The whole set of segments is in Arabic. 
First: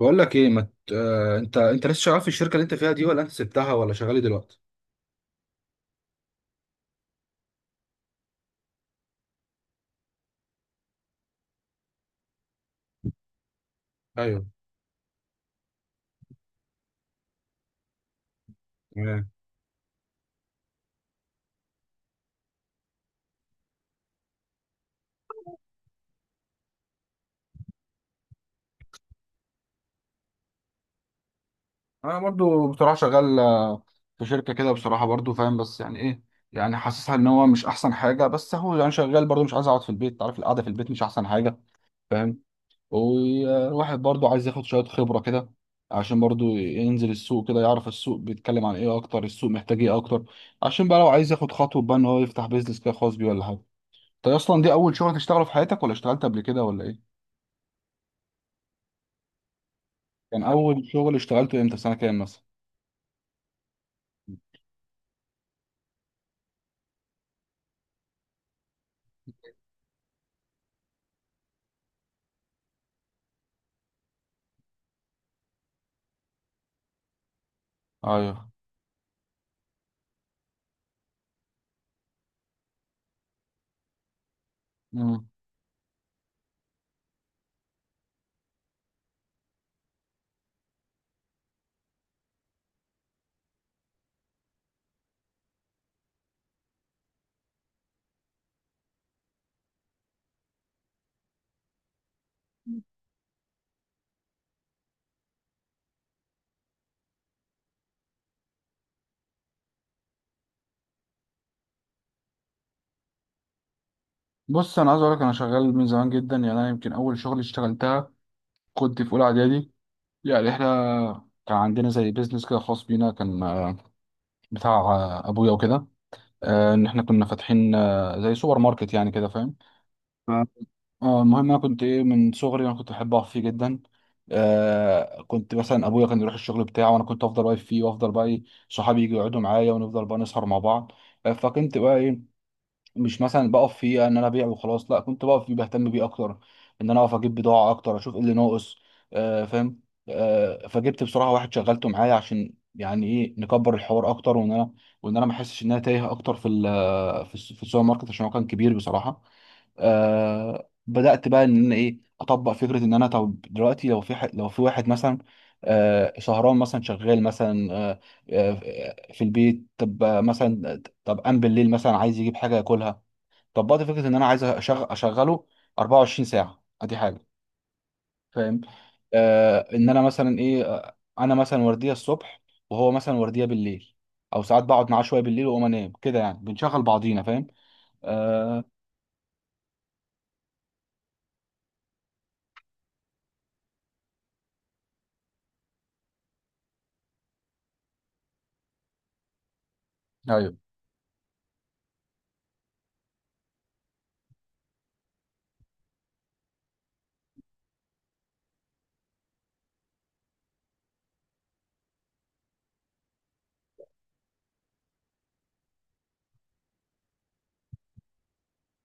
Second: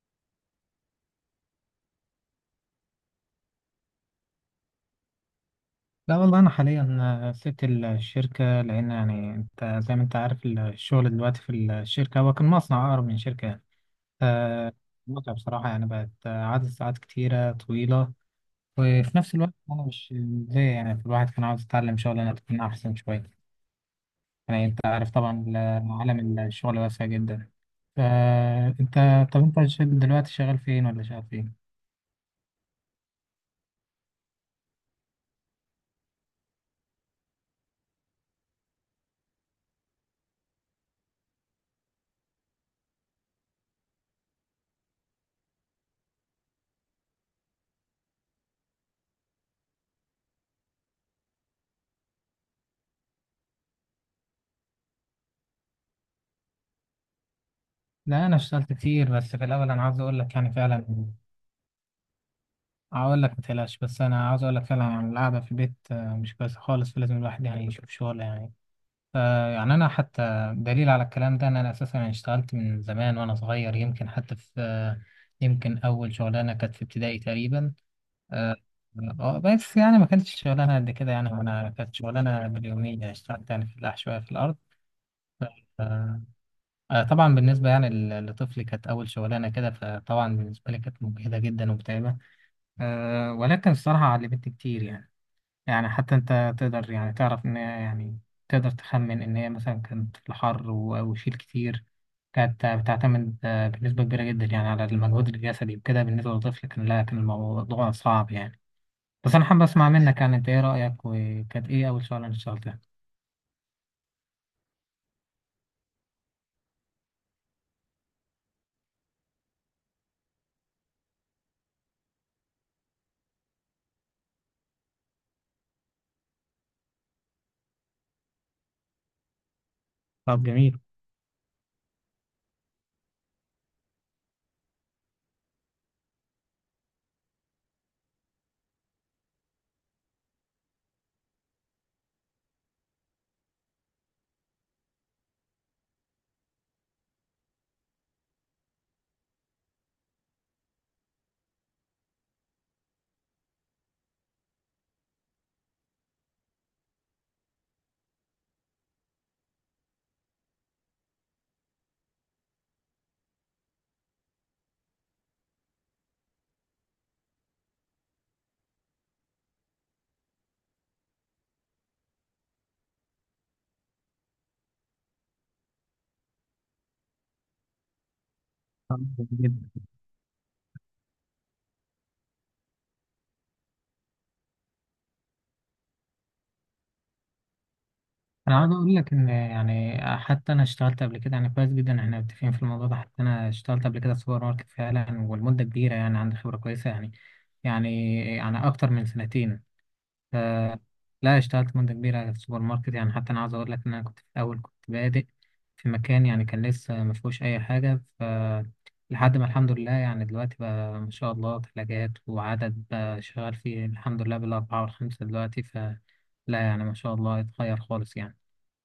بقول لك ايه ما ت... آه... انت لسه شغال في الشركه اللي انت فيها دي، ولا انت سبتها، ولا شغال إيه دلوقتي؟ لا، والله أنا حاليا سبت الشركة، لأن يعني أنت زي ما أنت عارف الشغل دلوقتي في الشركة، هو كان مصنع أقرب من شركة يعني ايوه. متعب بصراحة. يعني بقت عدد ساعات كتيرة طويلة، وفي تمام. نفس الوقت أنا مش زي يعني الواحد كان عاوز يتعلم شغلانة تكون أحسن شوية. يعني أنت عارف طبعا، عالم الشغل واسع جدا. فأنت طب أنت دلوقتي شغال فين ولا شغال فين؟ انا برضو بصراحه شغال، في شركه كده بصراحه، برضو فاهم، بس يعني ايه، يعني حاسسها ان هو مش احسن حاجه، بس هو يعني شغال برضو، مش عايز اقعد في البيت، عارف القعده في البيت مش احسن حاجه. فاهم. والواحد برضو عايز ياخد شويه خبره كده، عشان برضو ينزل السوق كده يعرف السوق بيتكلم عن ايه اكتر، السوق محتاج ايه اكتر، عشان بقى لو عايز ياخد خطوه بقى ان هو يفتح بيزنس كده خاص بيه ولا حاجه. انت اصلا دي اول شغل تشتغله في حياتك، ولا اشتغلت قبل كده ولا ايه؟ لا، أنا اشتغلت كتير، بس في الأول أنا عاوز أقول لك كان يعني فعلا اول شغل اشتغلته امتى، في سنه كام مثلا؟ هقول لك ما تقلقش. بس انا عاوز اقول لك فعلا يعني القعده في البيت مش كويسه خالص، فلازم الواحد يعني يشوف شغل يعني. ف- يعني انا حتى دليل على الكلام ده ان انا اساسا يعني اشتغلت من زمان وانا صغير، يمكن حتى في يمكن اول شغلانه كانت في ابتدائي تقريبا. ايوه. آه، بس يعني ما كانتش شغلانه قد كده. يعني انا كانت شغلانه باليوميه، اشتغلت يعني في الفلاح شويه في الارض. مم. آه، طبعا بالنسبه يعني لطفلي كانت اول شغلانه كده، فطبعا بالنسبه لي كانت مجهده جدا ومتعبه. ولكن الصراحه علمتني كتير يعني. يعني حتى انت تقدر يعني تعرف ان هي يعني تقدر تخمن ان هي مثلا كانت في الحر وشيل كتير. كانت بتعتمد بنسبة كبيرة جدا يعني على المجهود الجسدي وكده. بالنسبة للطفل كان لا، كان الموضوع صعب يعني. بس انا حابب اسمع منك يعني انت ايه رأيك، وكانت ايه اول شغلة انت اشتغلتها؟ بص انا عايز اقول لك، انا شغال من زمان جدا. يعني انا يمكن اول شغل اشتغلتها كنت في اولى اعدادي. يعني احنا كان عندنا زي بيزنس كده خاص بينا، كان بتاع ابويا وكده. ان احنا كنا فاتحين زي سوبر ماركت يعني كده، فاهم. ف- طب جميل. اه، المهم انا كنت ايه، من صغري انا كنت بحب اقف فيه جدا. كنت مثلا ابويا كان يروح الشغل بتاعه، وانا كنت افضل واقف فيه وافضل بقى ايه، صحابي يجوا يقعدوا معايا ونفضل بقى نسهر مع بعض. فكنت بقى ايه، مش مثلا بقف فيه ان انا ابيع وخلاص، لا، كنت بقف فيه بهتم بيه اكتر، ان انا اقف اجيب بضاعه اكتر، اشوف ايه اللي ناقص. فاهم. فجبت بصراحه واحد شغلته معايا عشان يعني ايه نكبر الحوار اكتر، وان انا ما احسش ان انا تايه اكتر في السوبر ماركت، عشان هو كان كبير بصراحه. بدأت بقى ان انا ايه اطبق فكرة، ان انا طب دلوقتي لو في واحد مثلا شهران مثلا شغال، مثلا في البيت، طب مثلا طب قام بالليل مثلا عايز يجيب حاجة ياكلها، طبقت فكرة ان انا عايز اشغله 24 ساعة، ادي حاجة، فاهم. طب جميل جدا. ان انا مثلا ايه، انا مثلا وردية الصبح، وهو مثلا وردية بالليل، او ساعات بقعد معاه شوية بالليل واقوم انام كده، يعني بنشغل بعضينا، فاهم. انا آه... عاوز اقول لك ان يعني حتى انا اشتغلت قبل كده يعني كويس جدا، احنا متفقين في الموضوع ده. حتى انا اشتغلت قبل كده في سوبر ماركت فعلا، والمدة كبيرة يعني، عندي خبرة كويسة يعني اكتر من سنتين. ف- لا، اشتغلت مدة كبيرة في السوبر ماركت. يعني حتى أنا عاوز أقول لك إن أنا كنت في الأول كنت بادئ في مكان يعني كان لسه ما فيهوش أي حاجة. لحد ما الحمد لله يعني دلوقتي بقى ما شاء الله ثلاجات وعدد بقى شغال فيه الحمد لله بالأربعة والخمسة دلوقتي. لا يعني ما شاء الله اتغير خالص يعني.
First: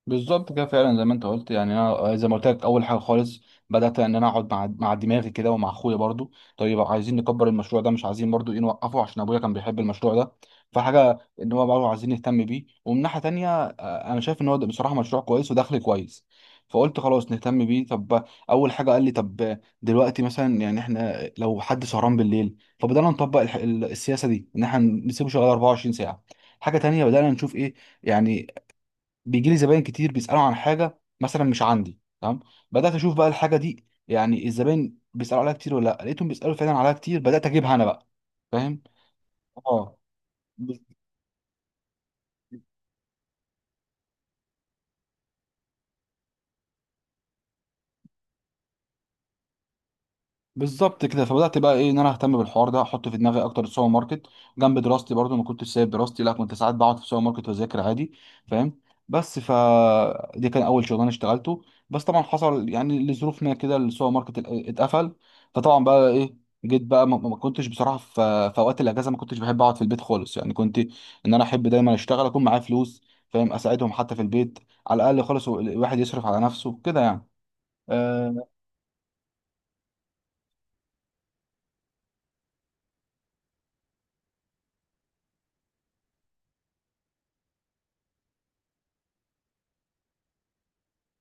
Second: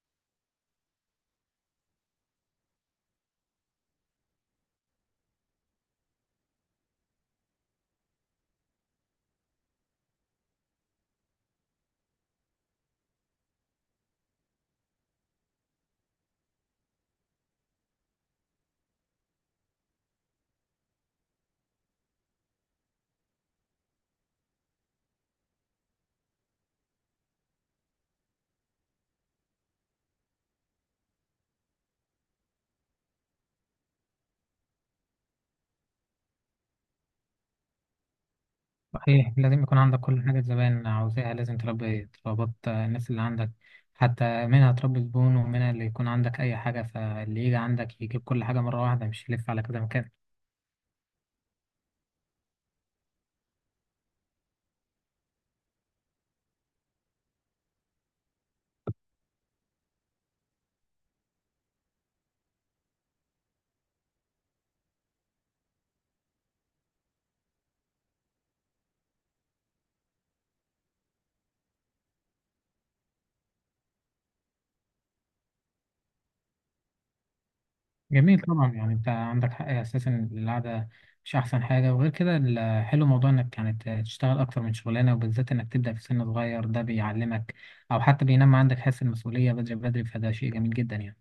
بالظبط كده، فعلا زي ما انت قلت. يعني انا زي ما قلت لك، اول حاجه خالص بدات ان انا اقعد مع دماغي كده، ومع اخويا برضو، طيب عايزين نكبر المشروع ده، مش عايزين برضو ايه نوقفه، عشان ابويا كان بيحب المشروع ده، فحاجه ان هو برضو عايزين نهتم بيه، ومن ناحيه تانيه انا شايف ان هو ده بصراحه مشروع كويس ودخل كويس. فقلت خلاص نهتم بيه. طب اول حاجه قال لي طب دلوقتي مثلا، يعني احنا لو حد سهران بالليل، فبدانا نطبق السياسه دي، ان احنا نسيبه شغال 24 ساعه. حاجه تانيه بدانا نشوف ايه، يعني بيجي لي زباين كتير بيسالوا عن حاجه مثلا مش عندي، تمام. بدات اشوف بقى الحاجه دي، يعني الزباين بيسالوا عليها كتير ولا لا، لقيتهم بيسالوا فعلا عليها كتير، بدات اجيبها انا بقى، فاهم. صحيح، لازم يكون اه، عندك كل حاجة الزبائن عاوزاها، لازم تربط الناس اللي عندك، حتى منها تربي زبون، ومنها اللي يكون عندك أي حاجة، فاللي يجي عندك يجيب كل حاجة مرة واحدة، مش يلف على كذا مكان. بالظبط كده، فبدات بقى ايه ان انا اهتم بالحوار ده، احط في دماغي اكتر السوبر ماركت جنب دراستي، برضو ما كنتش سايب دراستي، لا كنت ساعات بقعد في السوبر ماركت واذاكر عادي، فاهم. بس دي كان اول شغلانه اشتغلته. بس طبعا حصل يعني لظروف ما كده السوبر ماركت اتقفل، فطبعا بقى ايه جيت بقى، ما كنتش بصراحه في اوقات الاجازه، ما كنتش بحب اقعد في البيت خالص يعني، كنت ان انا احب دايما اشتغل، اكون معايا فلوس، فاهم، اساعدهم حتى في البيت، على الاقل خالص الواحد يصرف على نفسه كده يعني. جميل. آه، طبعا يعني انت عندك حق اساسا إن القعده مش احسن حاجه. وغير كده الحلو موضوع انك يعني تشتغل اكتر من شغلانه، وبالذات انك تبدا في سن صغير. ده بيعلمك او حتى بينمى عندك حس المسؤوليه بدري بدري، فده شيء جميل جدا يعني.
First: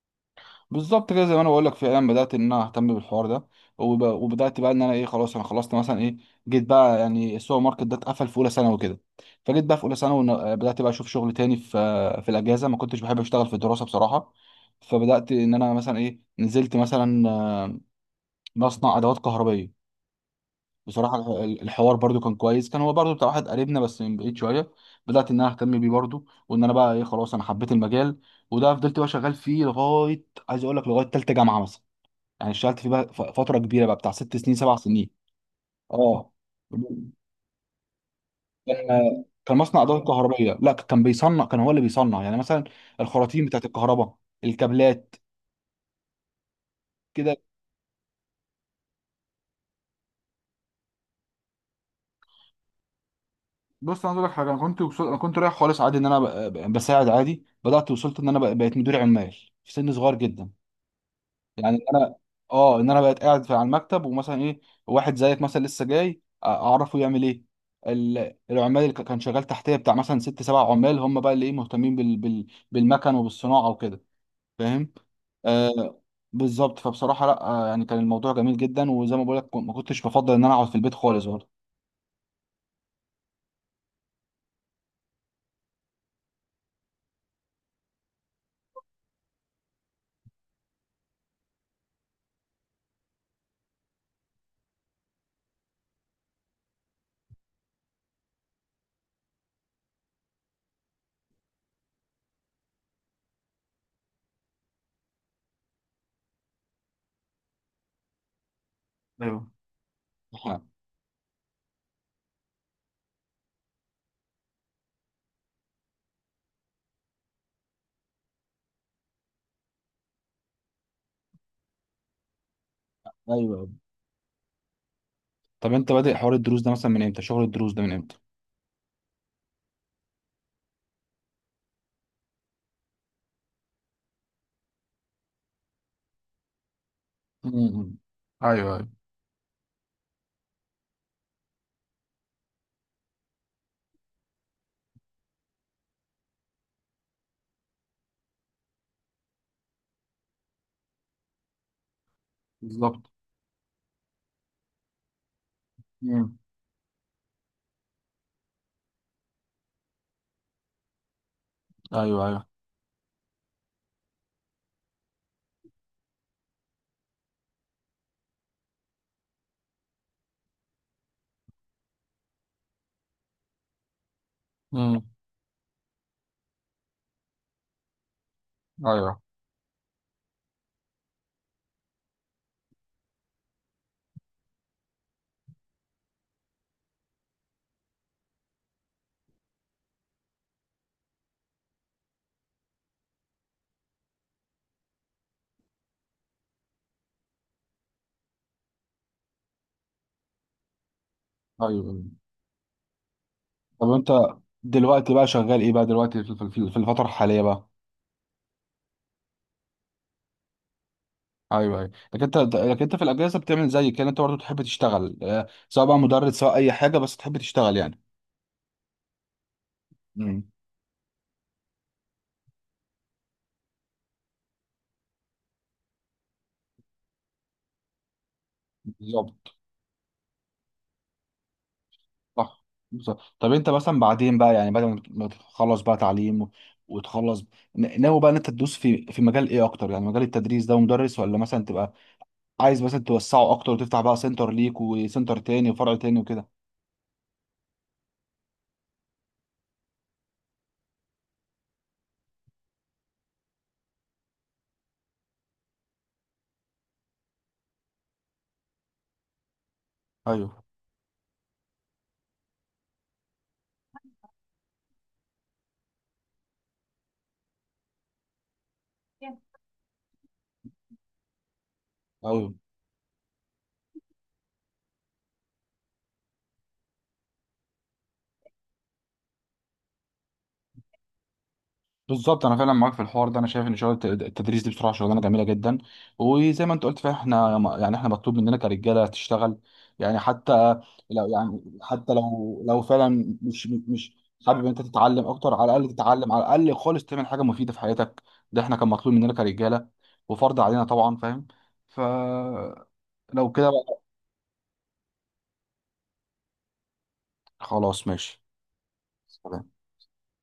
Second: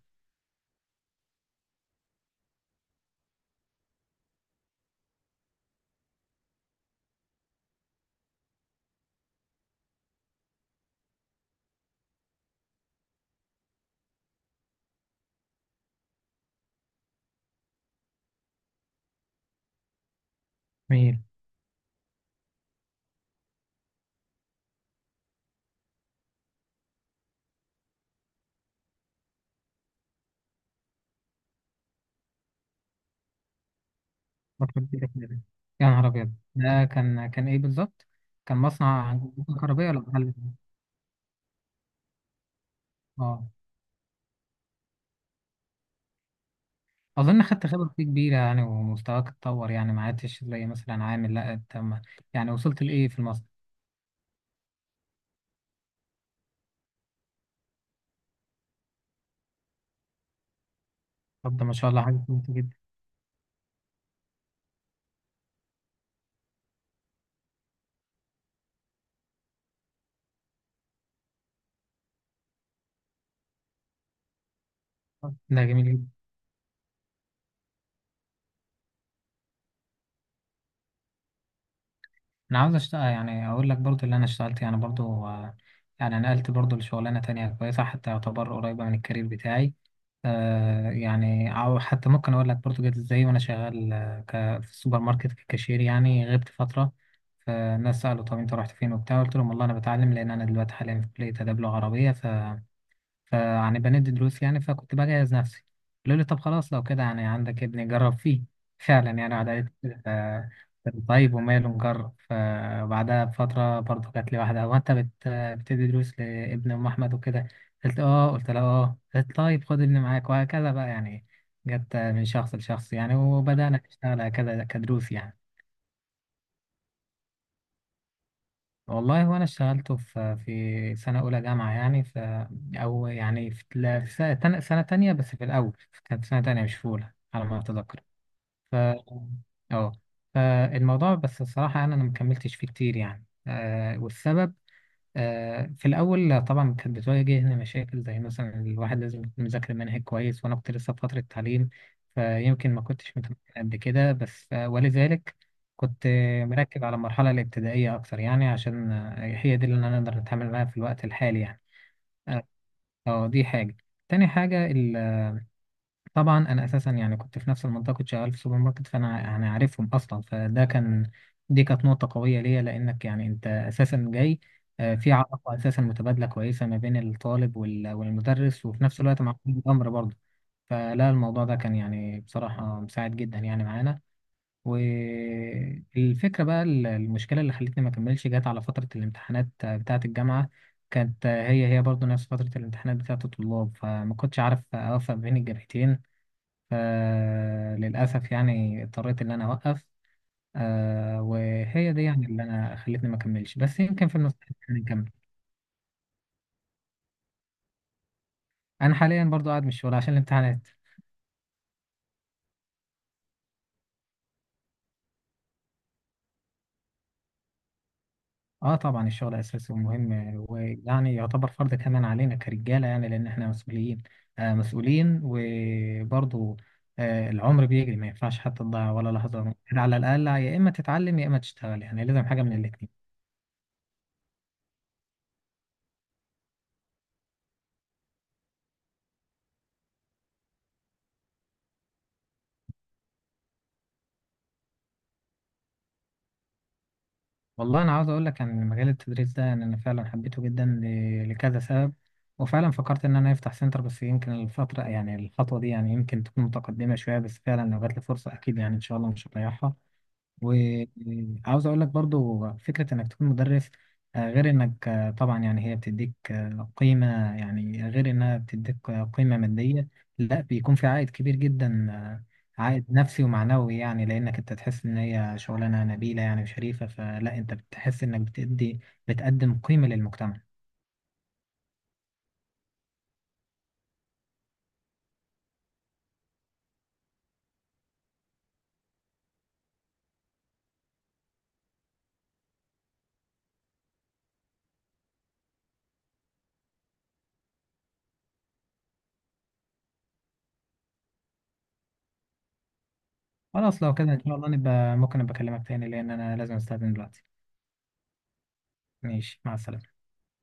بالظبط كده، زي ما انا بقول لك فعلا بدات ان انا اهتم بالحوار ده، وبدات بقى ان انا ايه خلاص، انا خلصت مثلا ايه، جيت بقى يعني السوبر ماركت ده اتقفل في اولى ثانوي وكده، فجيت بقى في اولى ثانوي بدات بقى اشوف شغل تاني في في الاجازه، ما كنتش بحب اشتغل في الدراسه بصراحه. فبدات ان انا مثلا ايه، نزلت مثلا مصنع ادوات كهربائيه بصراحه. جميل. الحوار برضو كان كويس، كان هو برضو بتاع واحد قريبنا، بس من بعيد شويه. بدات ان انا اهتم بيه برضو، وان انا بقى ايه خلاص انا حبيت المجال، وده فضلت بقى شغال فيه لغايه عايز اقول لك لغايه ثالثه جامعه مثلا، يعني اشتغلت فيه بقى فتره كبيره بقى بتاع 6 سنين سبع فتره كبيره سنين كده! يا نهار اه، ابيض! ده كان ايه بالظبط؟ كان مصنع كان مصنع كهربائي ولا ادوات محل؟ كهربائيه، لا كان بيصنع، كان هو اللي بيصنع يعني مثلا الخراطيم اه، بتاعت الكهرباء، الكابلات كده. اظن خدت خبره فيه كبيره يعني، ومستواك اتطور يعني ما عدتش زي مثلا عامل، لا انت يعني وصلت لايه في المصنع؟ بص انا عايز اقول لك حاجه، انا انا كنت رايح خالص عادي، ان انا بساعد عادي، بدات وصلت ان انا بقيت مدير عمال في سن صغير جدا، طب ده ما يعني ان شاء الله انا حاجه كويسه جدا. اه ان انا بقيت قاعد في على المكتب، ومثلا ايه واحد زيك مثلا لسه جاي اعرفه يعمل ايه، العمال اللي كان شغال تحتيه بتاع مثلا ست سبع عمال، هم بقى اللي ايه مهتمين بالمكن وبالصناعه وكده، فاهم. ده جميل آه جدا. بالظبط. فبصراحه لا، آه يعني كان الموضوع جميل جدا، وزي ما بقول لك ما كنتش بفضل ان انا اقعد في البيت خالص برضه. انا عاوز اشتغل، يعني اقول لك برضو اللي انا اشتغلت يعني برضو، يعني نقلت برضو لشغلانه تانية كويسه، حتى يعتبر قريبه من الكارير بتاعي. يعني او حتى ممكن اقول لك برضو جت ازاي، وانا شغال في السوبر ماركت ككاشير، يعني غبت فتره. فالناس سالوا طب انت رحت فين وبتاع، قلت لهم والله انا بتعلم لان انا دلوقتي حاليا في كليه اداب لغه عربيه، فهنبقى ندي دروس يعني، فكنت بجهز نفسي. قالوا لي طب خلاص لو كده يعني عندك ابني جرب فيه. فعلا يعني قعد ايوه. قالت لي، آه، طيب وماله نجرب. فبعدها بفترة برضه جات لي واحدة، هو أنت بتدي دروس لابن أم أحمد وكده؟ قلت لها آه، قالت طيب خد ابني معاك، وهكذا بقى يعني، جت من شخص لشخص يعني، ايوه. وبدأنا نشتغل هكذا كدروس يعني. طب انت بادئ حوار الدروس ده مثلا من امتى، شغل الدروس ده من امتى؟ والله هو انا اشتغلته في سنه اولى جامعه يعني. او يعني في لا، في سنه تانية. بس في الاول كانت سنه تانية مش في اولى على ما امم. اتذكر. ايوه، ف ايوه. اه فالموضوع، بس الصراحه أنا ما كملتش فيه كتير يعني. والسبب في الأول طبعا كانت بتواجهني مشاكل زي مثلا الواحد لازم يكون مذاكر منهج كويس، وأنا كنت لسه في فترة تعليم. فيمكن ما بالظبط. كنتش متمكن قد كده، بس ولذلك كنت مم. مركز على المرحلة الابتدائية أكتر، يعني عشان هي دي اللي أنا أقدر أتعامل معاها في الوقت الحالي يعني. ايوه، آه، ايوه. دي حاجة. تاني حاجة، طبعا انا اساسا يعني كنت في نفس المنطقه، كنت شغال في سوبر ماركت، فانا يعني عارفهم اصلا، فده كان. دي كانت نقطه قويه ليا، لانك يعني انت اساسا جاي امم. في علاقه اساسا متبادله كويسه ما بين الطالب والمدرس، وفي نفس ايوه، الوقت مع ولي الامر برضه. فلا الموضوع ده كان يعني بصراحه مساعد جدا يعني معانا. والفكره بقى المشكله اللي خلتني ما اكملش جت على فتره الامتحانات بتاعه الجامعه. كانت هي هي برضه نفس فتره الامتحانات بتاعه الطلاب، فما كنتش عارف اوفق بين الجامعتين. فللأسف يعني اضطريت إن أنا أوقف. وهي ايوه. دي يعني اللي أنا خلتني ما أكملش، بس طب يمكن انت في المستقبل يعني نكمل. دلوقتي بقى شغال ايه بقى دلوقتي في الفتره الحاليه بقى؟ أنا حاليا برضو قاعد من الشغل عشان الامتحانات. ايوه، ايوه. لكن انت في الاجازه بتعمل زي كده، انت برضه تحب تشتغل، سواء بقى مدرس سواء اي حاجه، بس تحب تشتغل يعني. أه، طبعا الشغل أساسي ومهم، مم. ويعني يعتبر فرض كمان علينا كرجالة، يعني لأن إحنا مسؤولين وبرضو العمر بيجري، ما ينفعش حتى تضيع ولا بالظبط. لحظة. على الأقل يا إما تتعلم يا إما تشتغل، يعني لازم حاجة من صح. الاتنين. بالظبط. طب انت مثلا بعدين بقى يعني بعد ما تخلص بقى تعليم وتخلص، ناوي بقى ان انت تدوس في مجال ايه اكتر، يعني مجال التدريس ده ومدرس، ولا مثلا تبقى عايز مثلا توسعه اكتر، وتفتح بقى سنتر ليك وسنتر تاني وفرع تاني وكده؟ والله انا عاوز اقول لك ان مجال التدريس ده يعني انا فعلا حبيته جدا لكذا سبب، وفعلا فكرت ان انا افتح سنتر. بس يمكن الفتره يعني الخطوه دي يعني يمكن تكون متقدمه شويه، بس فعلا لو جات لي فرصه اكيد يعني ان شاء الله مش هضيعها. ايوه، وعاوز اقول لك برضو فكرة انك تكون مدرس، غير انك طبعا يعني هي بتديك قيمة، يعني غير انها بتديك قيمة مادية. لا، بيكون في عائد كبير جدا ايوه. عائد نفسي ومعنوي يعني، لانك انت تحس ان هي شغلانة نبيلة يعني وشريفة. فلا انت بتحس انك بتقدم قيمة للمجتمع. بالظبط، انا فعلا معاك في الحوار ده، انا شايف ان شغل التدريس دي بصراحه شغلانه جميله جدا. وزي ما انت قلت فعلا احنا يعني احنا مطلوب مننا كرجاله تشتغل، يعني حتى لو يعني حتى لو فعلا مش حابب انت تتعلم اكتر، على الاقل تتعلم، على الاقل خالص تعمل حاجه مفيده في حياتك. ده احنا كان مطلوب مننا كرجاله، وفرض علينا طبعا، فاهم. فلو كده خلاص، لو بقى، كده ان شاء الله ممكن ابقى اكلمك تاني، لان انا لازم استأذن دلوقتي. خلاص ماشي. ماشي، مع سلام. السلامة.